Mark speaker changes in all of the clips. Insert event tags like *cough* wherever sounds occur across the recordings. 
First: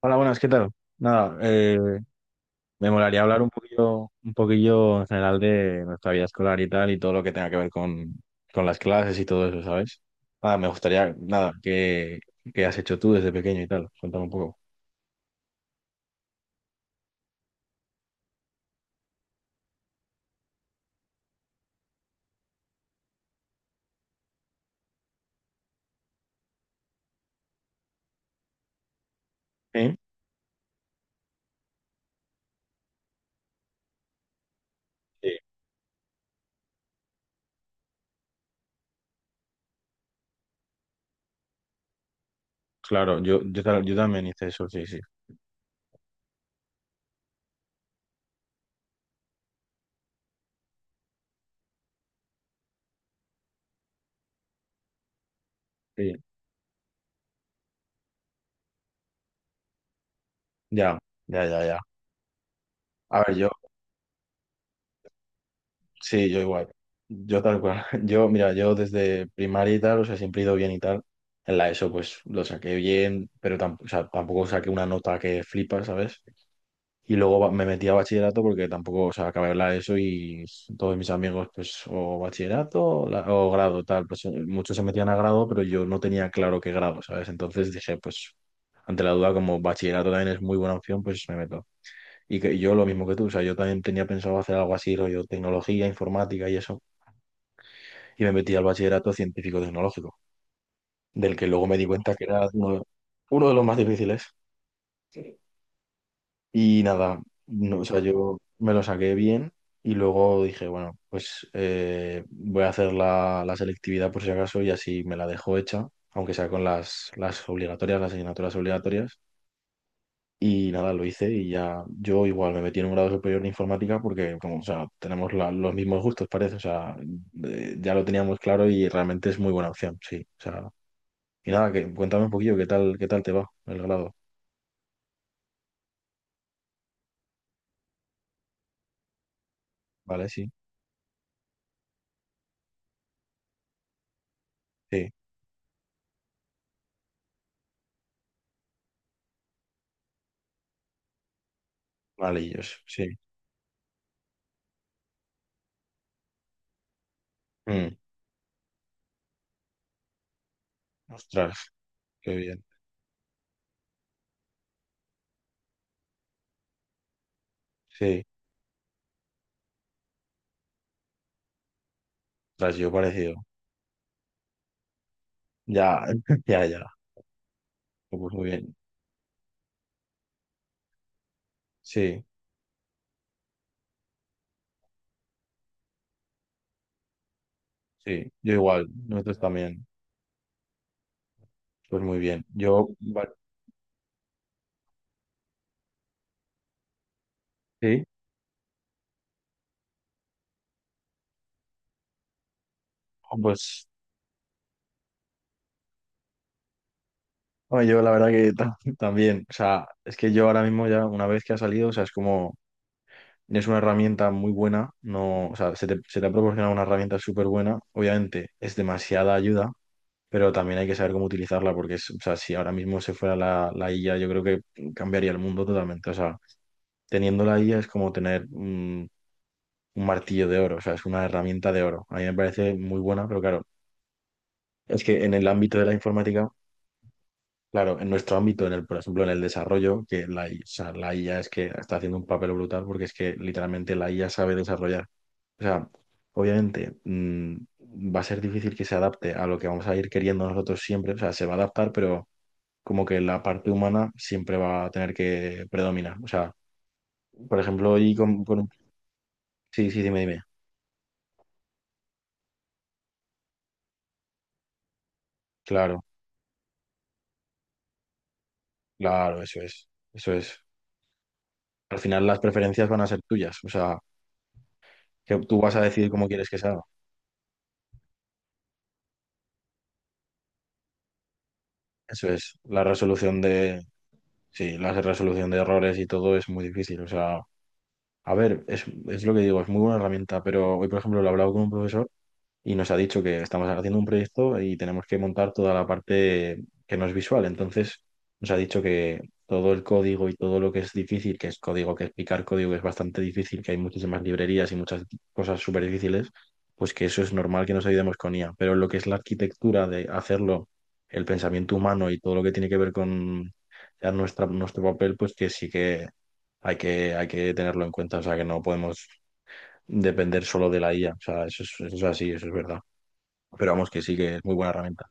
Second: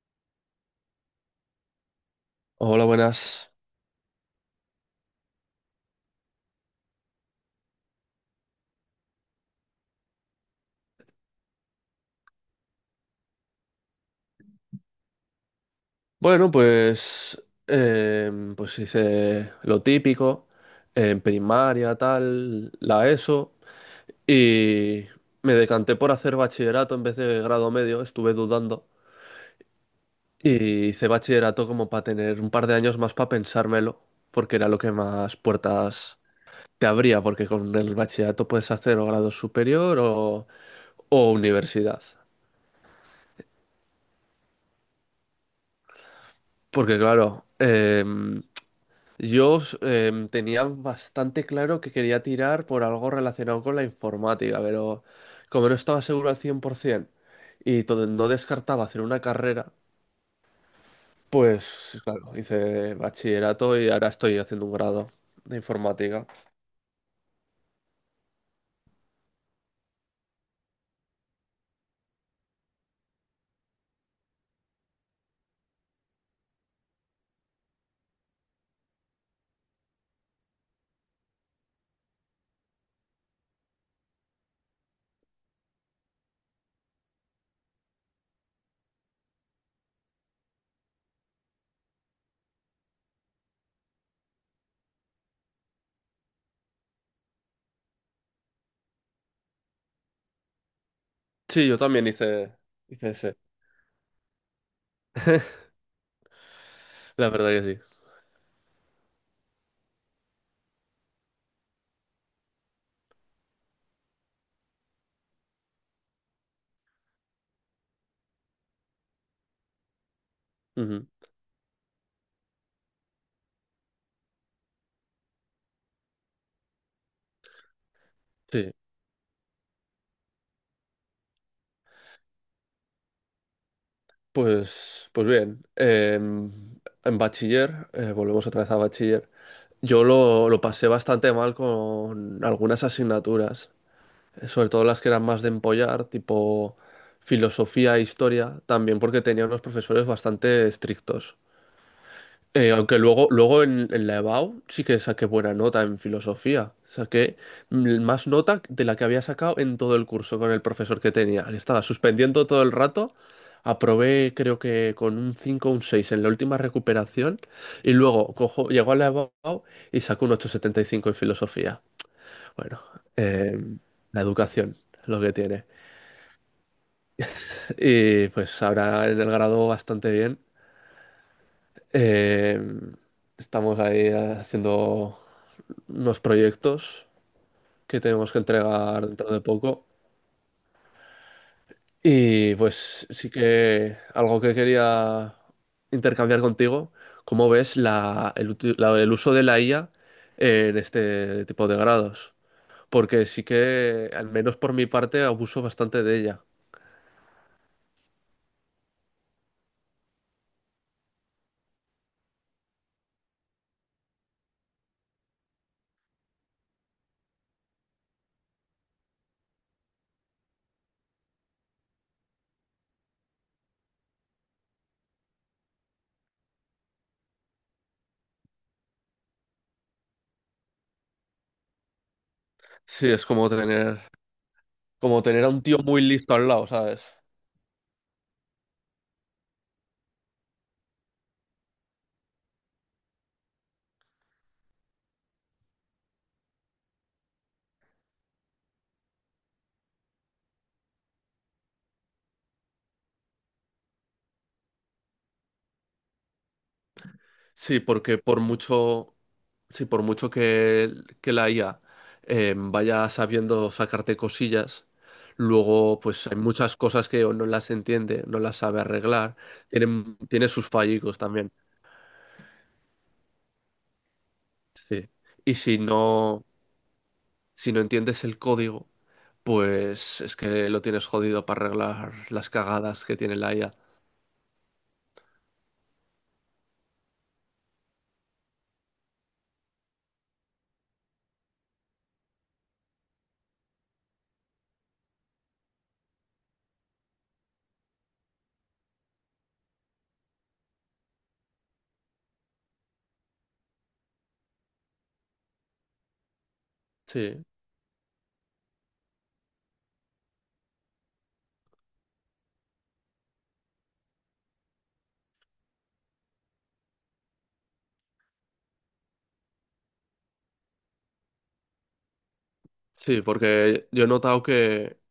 Speaker 1: Hola, buenas, ¿qué tal? Nada,
Speaker 2: Hola,
Speaker 1: me molaría hablar
Speaker 2: buenas.
Speaker 1: un poquillo en general de nuestra vida escolar y tal, y todo lo que tenga que ver con las clases y todo eso, ¿sabes? Nada, me gustaría, nada, ¿qué has hecho tú desde pequeño y tal? Cuéntame un poco.
Speaker 2: Bueno, pues hice lo típico, en primaria, tal, la ESO, y me decanté por hacer bachillerato en vez de grado medio, estuve dudando,
Speaker 1: ¿Sí?
Speaker 2: y hice bachillerato como para tener un par de años más para pensármelo, porque era lo que
Speaker 1: Sí,
Speaker 2: más puertas te abría, porque con el bachillerato puedes hacer o grado superior o universidad.
Speaker 1: claro, yo también hice eso, sí, sí.
Speaker 2: Porque claro, yo tenía bastante claro que quería tirar por algo relacionado con la informática, pero como no estaba
Speaker 1: Sí.
Speaker 2: seguro al 100% y no descartaba hacer una carrera,
Speaker 1: Ya, ya, ya, ya.
Speaker 2: pues claro, hice
Speaker 1: A ver, yo.
Speaker 2: bachillerato y ahora estoy haciendo un grado de informática.
Speaker 1: Sí, yo igual. Yo tal cual. *laughs* Yo, mira, yo desde primaria y tal, o sea, siempre he ido bien y tal. En la ESO, pues lo saqué bien, pero tampoco, o sea, tampoco saqué una nota que flipa, ¿sabes? Y luego me metí a bachillerato porque tampoco, o sea, acabé la ESO y todos mis amigos, pues, o bachillerato o grado, tal. Pues muchos se metían a grado, pero yo no tenía claro qué grado, ¿sabes? Entonces dije, pues, ante la duda, como bachillerato también es muy buena opción, pues me meto. Y yo lo mismo que tú, o sea, yo también tenía pensado hacer algo así, rollo tecnología, informática y eso, y me metí al bachillerato científico-tecnológico, del que luego
Speaker 2: Sí, yo
Speaker 1: me di
Speaker 2: también
Speaker 1: cuenta que era
Speaker 2: hice, hice ese,
Speaker 1: uno de los más difíciles. Y nada,
Speaker 2: la verdad que
Speaker 1: no,
Speaker 2: sí.
Speaker 1: o sea, yo me lo saqué bien y luego dije, bueno, pues voy a hacer la selectividad por si acaso y así me la dejo hecha, aunque sea con las obligatorias, las asignaturas obligatorias. Y nada, lo
Speaker 2: Ujú.
Speaker 1: hice y ya yo igual me metí en un grado superior de informática porque como, o sea, tenemos los mismos gustos, parece. O sea, ya lo teníamos claro
Speaker 2: Sí,
Speaker 1: y realmente es muy buena opción, sí. O sea, y nada, que, cuéntame un poquillo qué tal te va el grado.
Speaker 2: pues bien, en bachiller, volvemos otra vez a bachiller. Yo
Speaker 1: Vale,
Speaker 2: lo,
Speaker 1: sí,
Speaker 2: lo pasé bastante mal con algunas asignaturas, sobre todo las
Speaker 1: sí,
Speaker 2: que eran más de empollar, tipo filosofía e historia, también porque tenía unos profesores bastante estrictos.
Speaker 1: vale, yo
Speaker 2: Aunque
Speaker 1: sí.
Speaker 2: luego en la EBAU sí que saqué buena nota en filosofía. Saqué
Speaker 1: Mm.
Speaker 2: más nota de la que había sacado en todo el curso con el profesor que tenía, que
Speaker 1: Ostras,
Speaker 2: estaba
Speaker 1: qué
Speaker 2: suspendiendo todo
Speaker 1: bien.
Speaker 2: el rato. Aprobé creo que con un 5 o un 6 en la última recuperación. Y
Speaker 1: Sí,
Speaker 2: luego llegó a la EBAU y sacó un 8,75 en filosofía.
Speaker 1: ostras,
Speaker 2: Bueno,
Speaker 1: yo parecido.
Speaker 2: eh, la educación es lo que tiene.
Speaker 1: Ya, *laughs* ya, ya.
Speaker 2: Y
Speaker 1: Pues muy
Speaker 2: pues
Speaker 1: bien.
Speaker 2: ahora en el grado bastante bien.
Speaker 1: Sí,
Speaker 2: Eh, estamos ahí haciendo unos proyectos que
Speaker 1: sí,
Speaker 2: tenemos que
Speaker 1: yo igual,
Speaker 2: entregar dentro
Speaker 1: nosotros
Speaker 2: de poco.
Speaker 1: también. Pues muy bien.
Speaker 2: Y
Speaker 1: Yo,
Speaker 2: pues
Speaker 1: va-,
Speaker 2: sí que algo que quería intercambiar contigo, ¿cómo ves
Speaker 1: sí,
Speaker 2: la, el, uti- la- el uso de la IA en este tipo de grados? Porque
Speaker 1: jo,
Speaker 2: sí
Speaker 1: pues
Speaker 2: que, al menos por mi parte, abuso bastante de ella.
Speaker 1: no, yo la verdad que ta- *laughs* también. O sea, es que yo ahora mismo ya, una vez que ha salido, o sea, es como, es una herramienta muy buena. No, o sea, se te ha proporcionado una herramienta súper buena. Obviamente, es demasiada ayuda, pero también hay que saber cómo utilizarla porque, es- o sea, si ahora mismo se fuera la IA, yo creo que cambiaría el mundo totalmente. O sea, teniendo la IA es como tener un martillo de oro, o sea, es una herramienta de oro. A mí me parece muy
Speaker 2: Sí,
Speaker 1: buena,
Speaker 2: es
Speaker 1: pero
Speaker 2: como
Speaker 1: claro,
Speaker 2: tener,
Speaker 1: es
Speaker 2: como
Speaker 1: que en
Speaker 2: tener
Speaker 1: el
Speaker 2: a un
Speaker 1: ámbito
Speaker 2: tío
Speaker 1: de la
Speaker 2: muy listo
Speaker 1: informática,
Speaker 2: al lado, ¿sabes?
Speaker 1: claro, en nuestro ámbito, en el, por ejemplo, en el desarrollo, que o sea, la IA es que está haciendo un papel brutal porque es que literalmente la IA sabe desarrollar. O sea, obviamente... va a ser difícil que se adapte a lo que vamos a ir queriendo nosotros siempre, o sea, se va a adaptar, pero como que la parte humana siempre va a tener que predominar. O sea, por
Speaker 2: Sí,
Speaker 1: ejemplo, y
Speaker 2: porque sí,
Speaker 1: sí, sí,
Speaker 2: por mucho
Speaker 1: dime.
Speaker 2: que la IA vaya sabiendo sacarte cosillas, luego
Speaker 1: Claro,
Speaker 2: pues hay muchas cosas que o no las entiende, no las sabe arreglar,
Speaker 1: claro, eso es,
Speaker 2: tiene,
Speaker 1: eso
Speaker 2: tiene
Speaker 1: es.
Speaker 2: sus fallicos también.
Speaker 1: Al final las preferencias van a ser tuyas, o sea,
Speaker 2: Sí.
Speaker 1: que
Speaker 2: Y
Speaker 1: tú vas
Speaker 2: si
Speaker 1: a decidir cómo
Speaker 2: no,
Speaker 1: quieres que se haga.
Speaker 2: si no entiendes el código, pues es que lo tienes jodido para arreglar
Speaker 1: Eso
Speaker 2: las
Speaker 1: es,
Speaker 2: cagadas que tiene la IA.
Speaker 1: sí, la resolución de errores y todo es muy difícil, o sea, a ver, es lo que digo, es muy buena herramienta, pero hoy, por ejemplo, lo he hablado con un profesor y nos ha dicho que estamos haciendo un proyecto y tenemos que montar toda la parte que no es visual. Entonces, nos ha dicho que todo el código y todo lo que es difícil, que es código, que explicar código es bastante difícil, que hay muchísimas librerías y muchas cosas súper difíciles, pues que eso es
Speaker 2: Sí,
Speaker 1: normal que nos ayudemos con IA. Pero lo que es la arquitectura de hacerlo, el pensamiento humano y todo lo que tiene que ver con ya nuestro papel, pues que sí que hay que tenerlo en cuenta. O sea, que no podemos depender solo de la IA. O sea, eso es así, eso es verdad.
Speaker 2: sí,
Speaker 1: Pero
Speaker 2: porque
Speaker 1: vamos, que
Speaker 2: yo he
Speaker 1: sí que
Speaker 2: notado
Speaker 1: es muy buena
Speaker 2: que,
Speaker 1: herramienta.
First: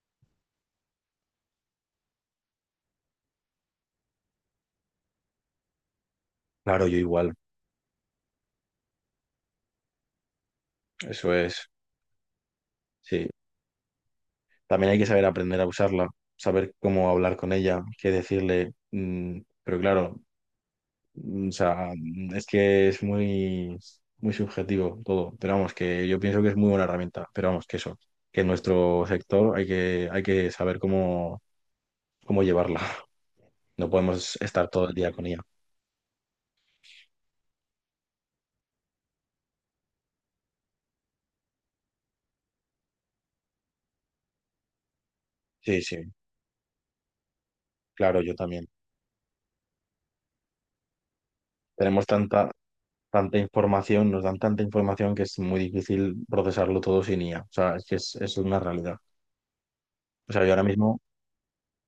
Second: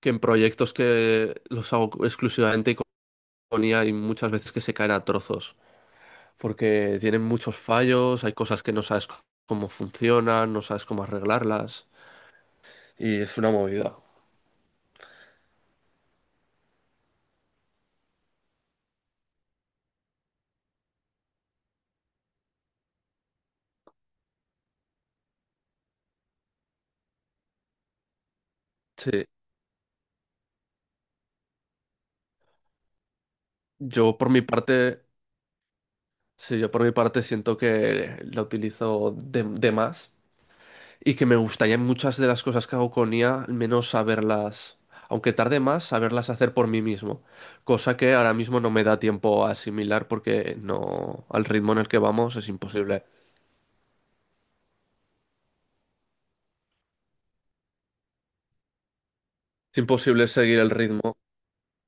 Speaker 2: que en proyectos que los hago exclusivamente y hay muchas veces que se caen a trozos,
Speaker 1: Claro,
Speaker 2: porque
Speaker 1: yo
Speaker 2: tienen
Speaker 1: igual.
Speaker 2: muchos fallos, hay cosas que no sabes cómo funcionan, no sabes cómo
Speaker 1: Eso es.
Speaker 2: arreglarlas, y
Speaker 1: Sí.
Speaker 2: es una movida.
Speaker 1: También hay que saber aprender a usarla, saber cómo hablar con ella, qué decirle. Pero claro, es que es muy, muy subjetivo todo. Pero vamos, que yo pienso que es muy buena herramienta. Pero vamos, que eso, que en nuestro
Speaker 2: Sí,
Speaker 1: sector hay que saber cómo llevarla. *laughs* No
Speaker 2: yo por
Speaker 1: podemos
Speaker 2: mi
Speaker 1: estar todo el
Speaker 2: parte,
Speaker 1: día con ella.
Speaker 2: sí, yo por mi parte siento que la utilizo de más y que me gustaría en muchas de las cosas que hago con IA, al menos saberlas, aunque tarde
Speaker 1: Sí,
Speaker 2: más,
Speaker 1: sí,
Speaker 2: saberlas hacer por mí mismo, cosa que
Speaker 1: claro,
Speaker 2: ahora
Speaker 1: yo
Speaker 2: mismo
Speaker 1: también.
Speaker 2: no me da tiempo a asimilar porque no, al ritmo en el que
Speaker 1: Tenemos
Speaker 2: vamos es
Speaker 1: tanta,
Speaker 2: imposible.
Speaker 1: tanta información, nos dan tanta información que es muy difícil procesarlo todo sin IA. O sea, es que es una realidad.
Speaker 2: Es imposible
Speaker 1: O sea, yo
Speaker 2: seguir
Speaker 1: ahora
Speaker 2: el
Speaker 1: mismo,
Speaker 2: ritmo.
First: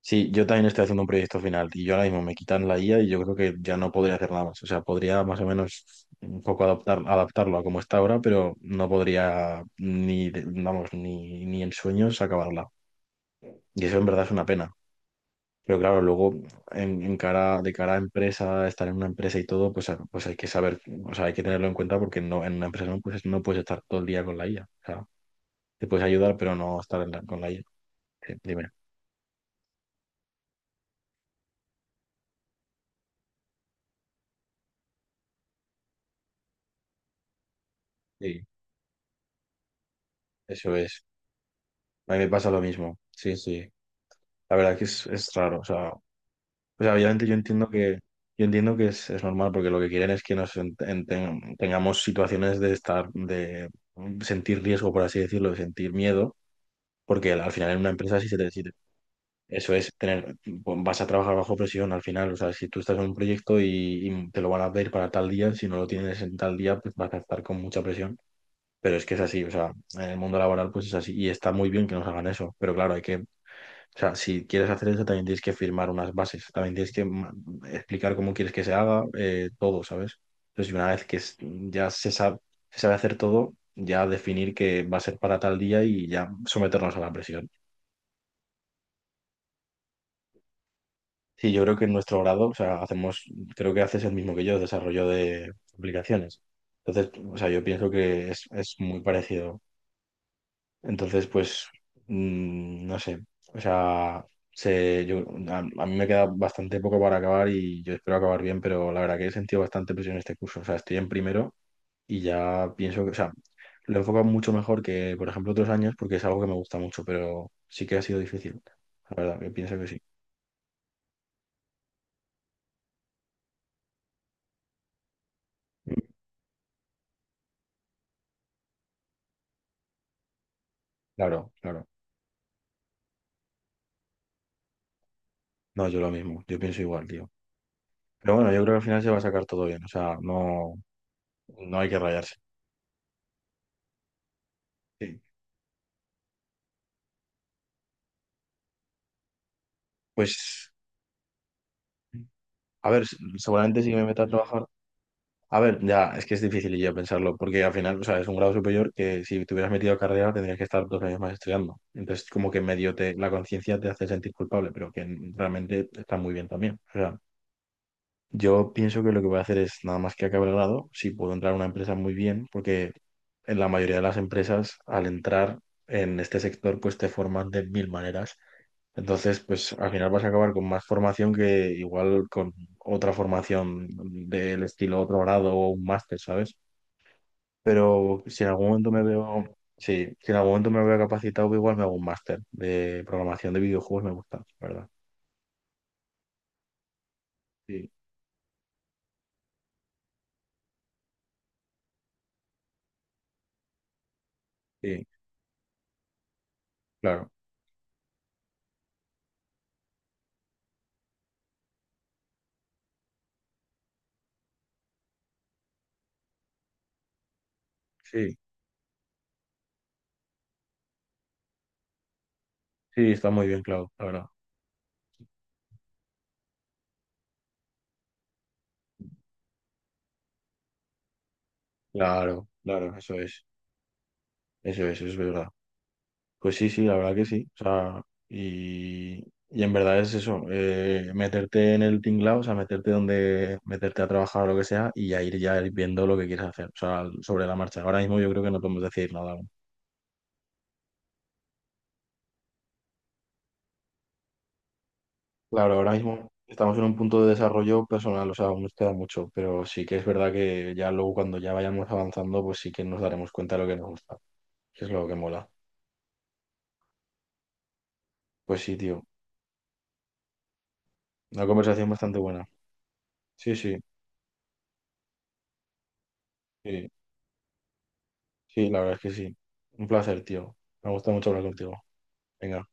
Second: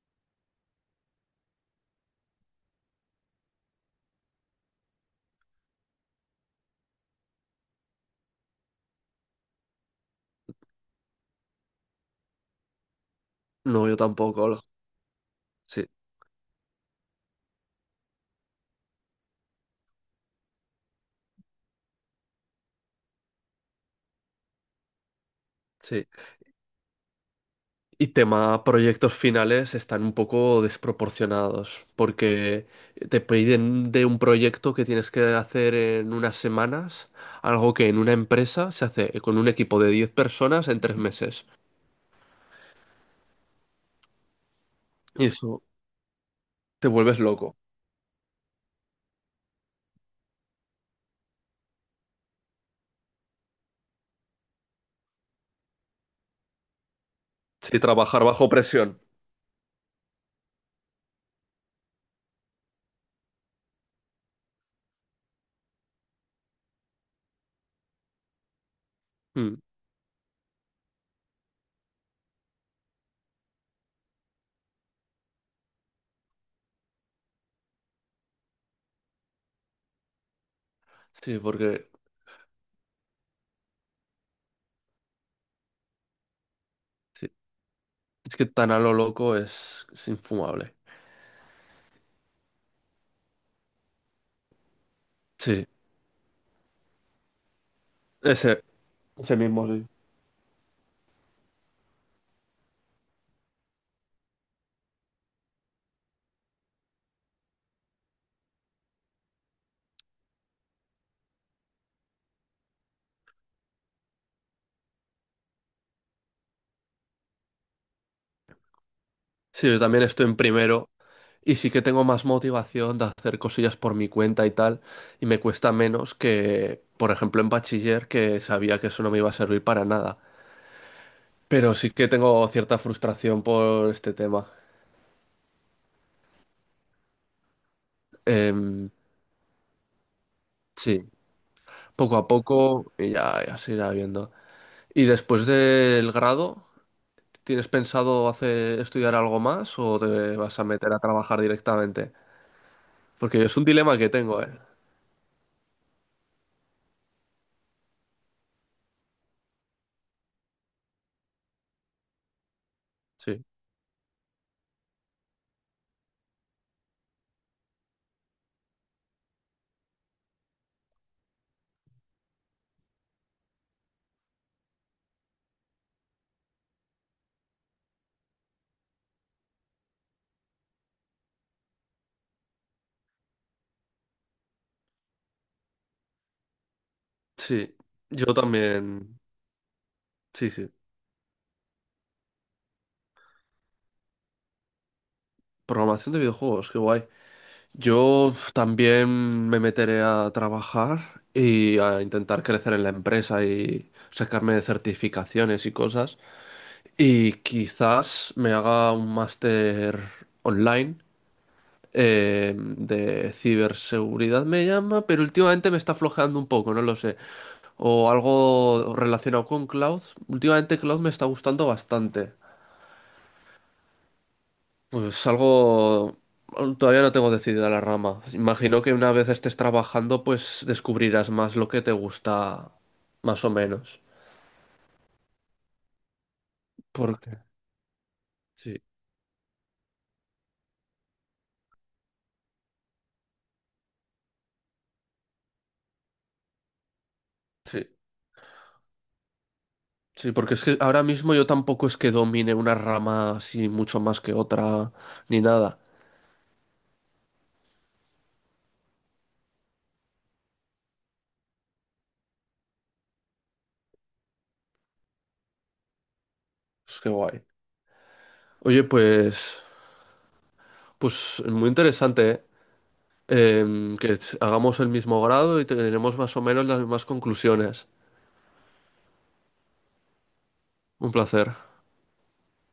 Speaker 1: sí, yo también estoy haciendo un proyecto final y yo ahora mismo me quitan la IA y yo creo que ya no podría hacer nada más. O sea, podría más o menos un poco adaptar, adaptarlo a como está ahora, pero no podría ni, de- vamos, ni en sueños acabarla. Y
Speaker 2: No, yo
Speaker 1: eso en verdad es
Speaker 2: tampoco,
Speaker 1: una
Speaker 2: Olo.
Speaker 1: pena. Pero
Speaker 2: Sí,
Speaker 1: claro, luego de cara a empresa, estar en una empresa y todo, pues, a- pues hay que saber, o sea, hay que tenerlo en cuenta porque no, en una empresa no pues no puedes estar todo el día con la IA. O sea, te
Speaker 2: sí.
Speaker 1: puedes ayudar, pero no estar en con la IA.
Speaker 2: Y
Speaker 1: Sí,
Speaker 2: tema
Speaker 1: dime.
Speaker 2: proyectos finales están un poco desproporcionados, porque te piden de un proyecto que tienes que hacer en unas semanas, algo que en una
Speaker 1: Sí,
Speaker 2: empresa se hace con un equipo de 10 personas
Speaker 1: eso
Speaker 2: en 3
Speaker 1: es.
Speaker 2: meses.
Speaker 1: A mí me pasa lo mismo. Sí, sí. La verdad es que
Speaker 2: Y
Speaker 1: es raro.
Speaker 2: eso
Speaker 1: O sea,
Speaker 2: te
Speaker 1: pues
Speaker 2: vuelves
Speaker 1: obviamente
Speaker 2: loco.
Speaker 1: yo entiendo que es normal porque lo que quieren es que nos tengamos situaciones de estar, de sentir riesgo, por así decirlo, de sentir miedo. Porque al final en
Speaker 2: Sí,
Speaker 1: una empresa,
Speaker 2: trabajar bajo
Speaker 1: si te.
Speaker 2: presión.
Speaker 1: Eso es tener, pues, vas a trabajar bajo presión al final. O sea, si tú estás en un proyecto y te lo van a pedir para tal día, si no lo tienes en tal día, pues vas a estar con mucha presión. Pero es que es así, o
Speaker 2: Mm.
Speaker 1: sea, en el mundo laboral pues es así. Y está muy bien que nos hagan eso. Pero claro, hay que, o sea, si quieres hacer eso, también tienes que firmar unas bases. También tienes que ma- explicar cómo quieres que se haga, todo, ¿sabes? Entonces, una vez que es-
Speaker 2: Sí, porque
Speaker 1: ya se sabe hacer todo, ya definir que va a ser para tal día y ya someternos a la
Speaker 2: sí.
Speaker 1: presión.
Speaker 2: Es que tan a lo loco es infumable.
Speaker 1: Sí, yo creo que en nuestro grado, o sea, hacemos, creo que haces el mismo que yo, desarrollo de
Speaker 2: Sí,
Speaker 1: aplicaciones. Entonces, o sea, yo pienso que
Speaker 2: ese,
Speaker 1: es muy
Speaker 2: ese
Speaker 1: parecido.
Speaker 2: mismo, sí.
Speaker 1: Entonces, pues, no sé, o sea, se, yo, a mí me queda bastante poco para acabar y yo espero acabar bien, pero la verdad que he sentido bastante presión en este curso. O sea, estoy en primero y ya pienso que, o sea, lo he enfocado mucho mejor que, por ejemplo, otros años porque es algo que me gusta mucho, pero sí que ha sido difícil. La verdad, que
Speaker 2: Sí,
Speaker 1: pienso
Speaker 2: yo
Speaker 1: que sí.
Speaker 2: también estoy en primero. Y sí que tengo más motivación de hacer cosillas por mi cuenta y tal, y me cuesta menos que, por ejemplo, en bachiller, que sabía que eso no me iba a servir para nada.
Speaker 1: Claro,
Speaker 2: Pero
Speaker 1: claro.
Speaker 2: sí que tengo cierta frustración por este tema.
Speaker 1: No, yo lo mismo, yo pienso igual, tío. Pero bueno, yo creo que al
Speaker 2: Em,
Speaker 1: final se va a sacar todo bien, o sea, no,
Speaker 2: sí,
Speaker 1: no hay que
Speaker 2: poco a
Speaker 1: rayarse.
Speaker 2: poco y ya se irá viendo. ¿Y
Speaker 1: Sí.
Speaker 2: después del grado, tienes pensado hacer, estudiar algo más o te vas a
Speaker 1: Pues,
Speaker 2: meter a trabajar directamente?
Speaker 1: a ver, s-
Speaker 2: Porque es un
Speaker 1: seguramente sí que
Speaker 2: dilema
Speaker 1: me
Speaker 2: que
Speaker 1: meta a
Speaker 2: tengo, ¿eh?
Speaker 1: trabajar. A ver, ya, es que es difícil yo pensarlo, porque al final, o sea, es un grado superior que si te hubieras metido a carrera tendrías que estar dos años más estudiando. Entonces, como que medio te, la
Speaker 2: Sí,
Speaker 1: conciencia te hace sentir culpable, pero que realmente está muy bien también. O sea, yo pienso que lo que voy a hacer es nada más que acabe el grado, si puedo entrar a una empresa muy bien, porque en la mayoría de las empresas, al entrar en este sector, pues te forman de mil maneras. Entonces, pues al final vas a acabar con más formación que igual con otra formación del estilo otro grado o un máster, ¿sabes?
Speaker 2: sí,
Speaker 1: Pero
Speaker 2: yo
Speaker 1: si en algún momento me
Speaker 2: también.
Speaker 1: veo, sí, si en
Speaker 2: Sí,
Speaker 1: algún
Speaker 2: sí.
Speaker 1: momento me veo capacitado, igual me hago un máster de programación de videojuegos, me gusta, la ¿verdad?
Speaker 2: Programación de videojuegos, qué guay.
Speaker 1: Sí,
Speaker 2: Yo también me meteré a trabajar y a intentar crecer en la empresa y sacarme de
Speaker 1: sí,
Speaker 2: certificaciones y cosas.
Speaker 1: claro.
Speaker 2: Y quizás me haga un máster online de ciberseguridad, me llama, pero últimamente me está flojeando un poco, no lo sé. O
Speaker 1: Sí,
Speaker 2: algo relacionado con cloud. Últimamente cloud me está gustando bastante.
Speaker 1: sí, está muy bien, Clau, la verdad.
Speaker 2: Pues algo... Todavía no tengo decidida la rama. Imagino que una vez estés trabajando, pues descubrirás más lo que te
Speaker 1: Claro,
Speaker 2: gusta,
Speaker 1: claro,
Speaker 2: más o menos.
Speaker 1: eso es verdad. Pues sí, sí, la verdad que
Speaker 2: Porque...
Speaker 1: sí. O sea,
Speaker 2: Sí,
Speaker 1: y, y en verdad es eso, meterte en el tinglao, o sea, meterte donde, meterte a trabajar o lo que sea, y ya ir viendo lo que quieres hacer, o sea, sobre la
Speaker 2: sí,
Speaker 1: marcha. Ahora mismo yo creo que no podemos decir nada aún.
Speaker 2: sí, porque es que ahora mismo yo tampoco es que domine una rama así mucho más que otra, ni
Speaker 1: Claro,
Speaker 2: nada.
Speaker 1: ahora mismo estamos en un punto de desarrollo personal, o sea, aún nos queda mucho, pero sí que es verdad que ya luego cuando ya vayamos avanzando, pues sí que nos daremos cuenta de lo que nos gusta, que es lo que mola.
Speaker 2: Pues qué guay.
Speaker 1: Pues sí,
Speaker 2: Oye,
Speaker 1: tío,
Speaker 2: pues
Speaker 1: una
Speaker 2: muy
Speaker 1: conversación bastante
Speaker 2: interesante, ¿eh?
Speaker 1: buena. Sí, sí.
Speaker 2: Que hagamos el mismo grado y tenemos más o menos las
Speaker 1: Sí.
Speaker 2: mismas conclusiones.
Speaker 1: Sí, la verdad es que sí. Un placer, tío. Me gusta
Speaker 2: Un
Speaker 1: mucho hablar
Speaker 2: placer.
Speaker 1: contigo. Venga.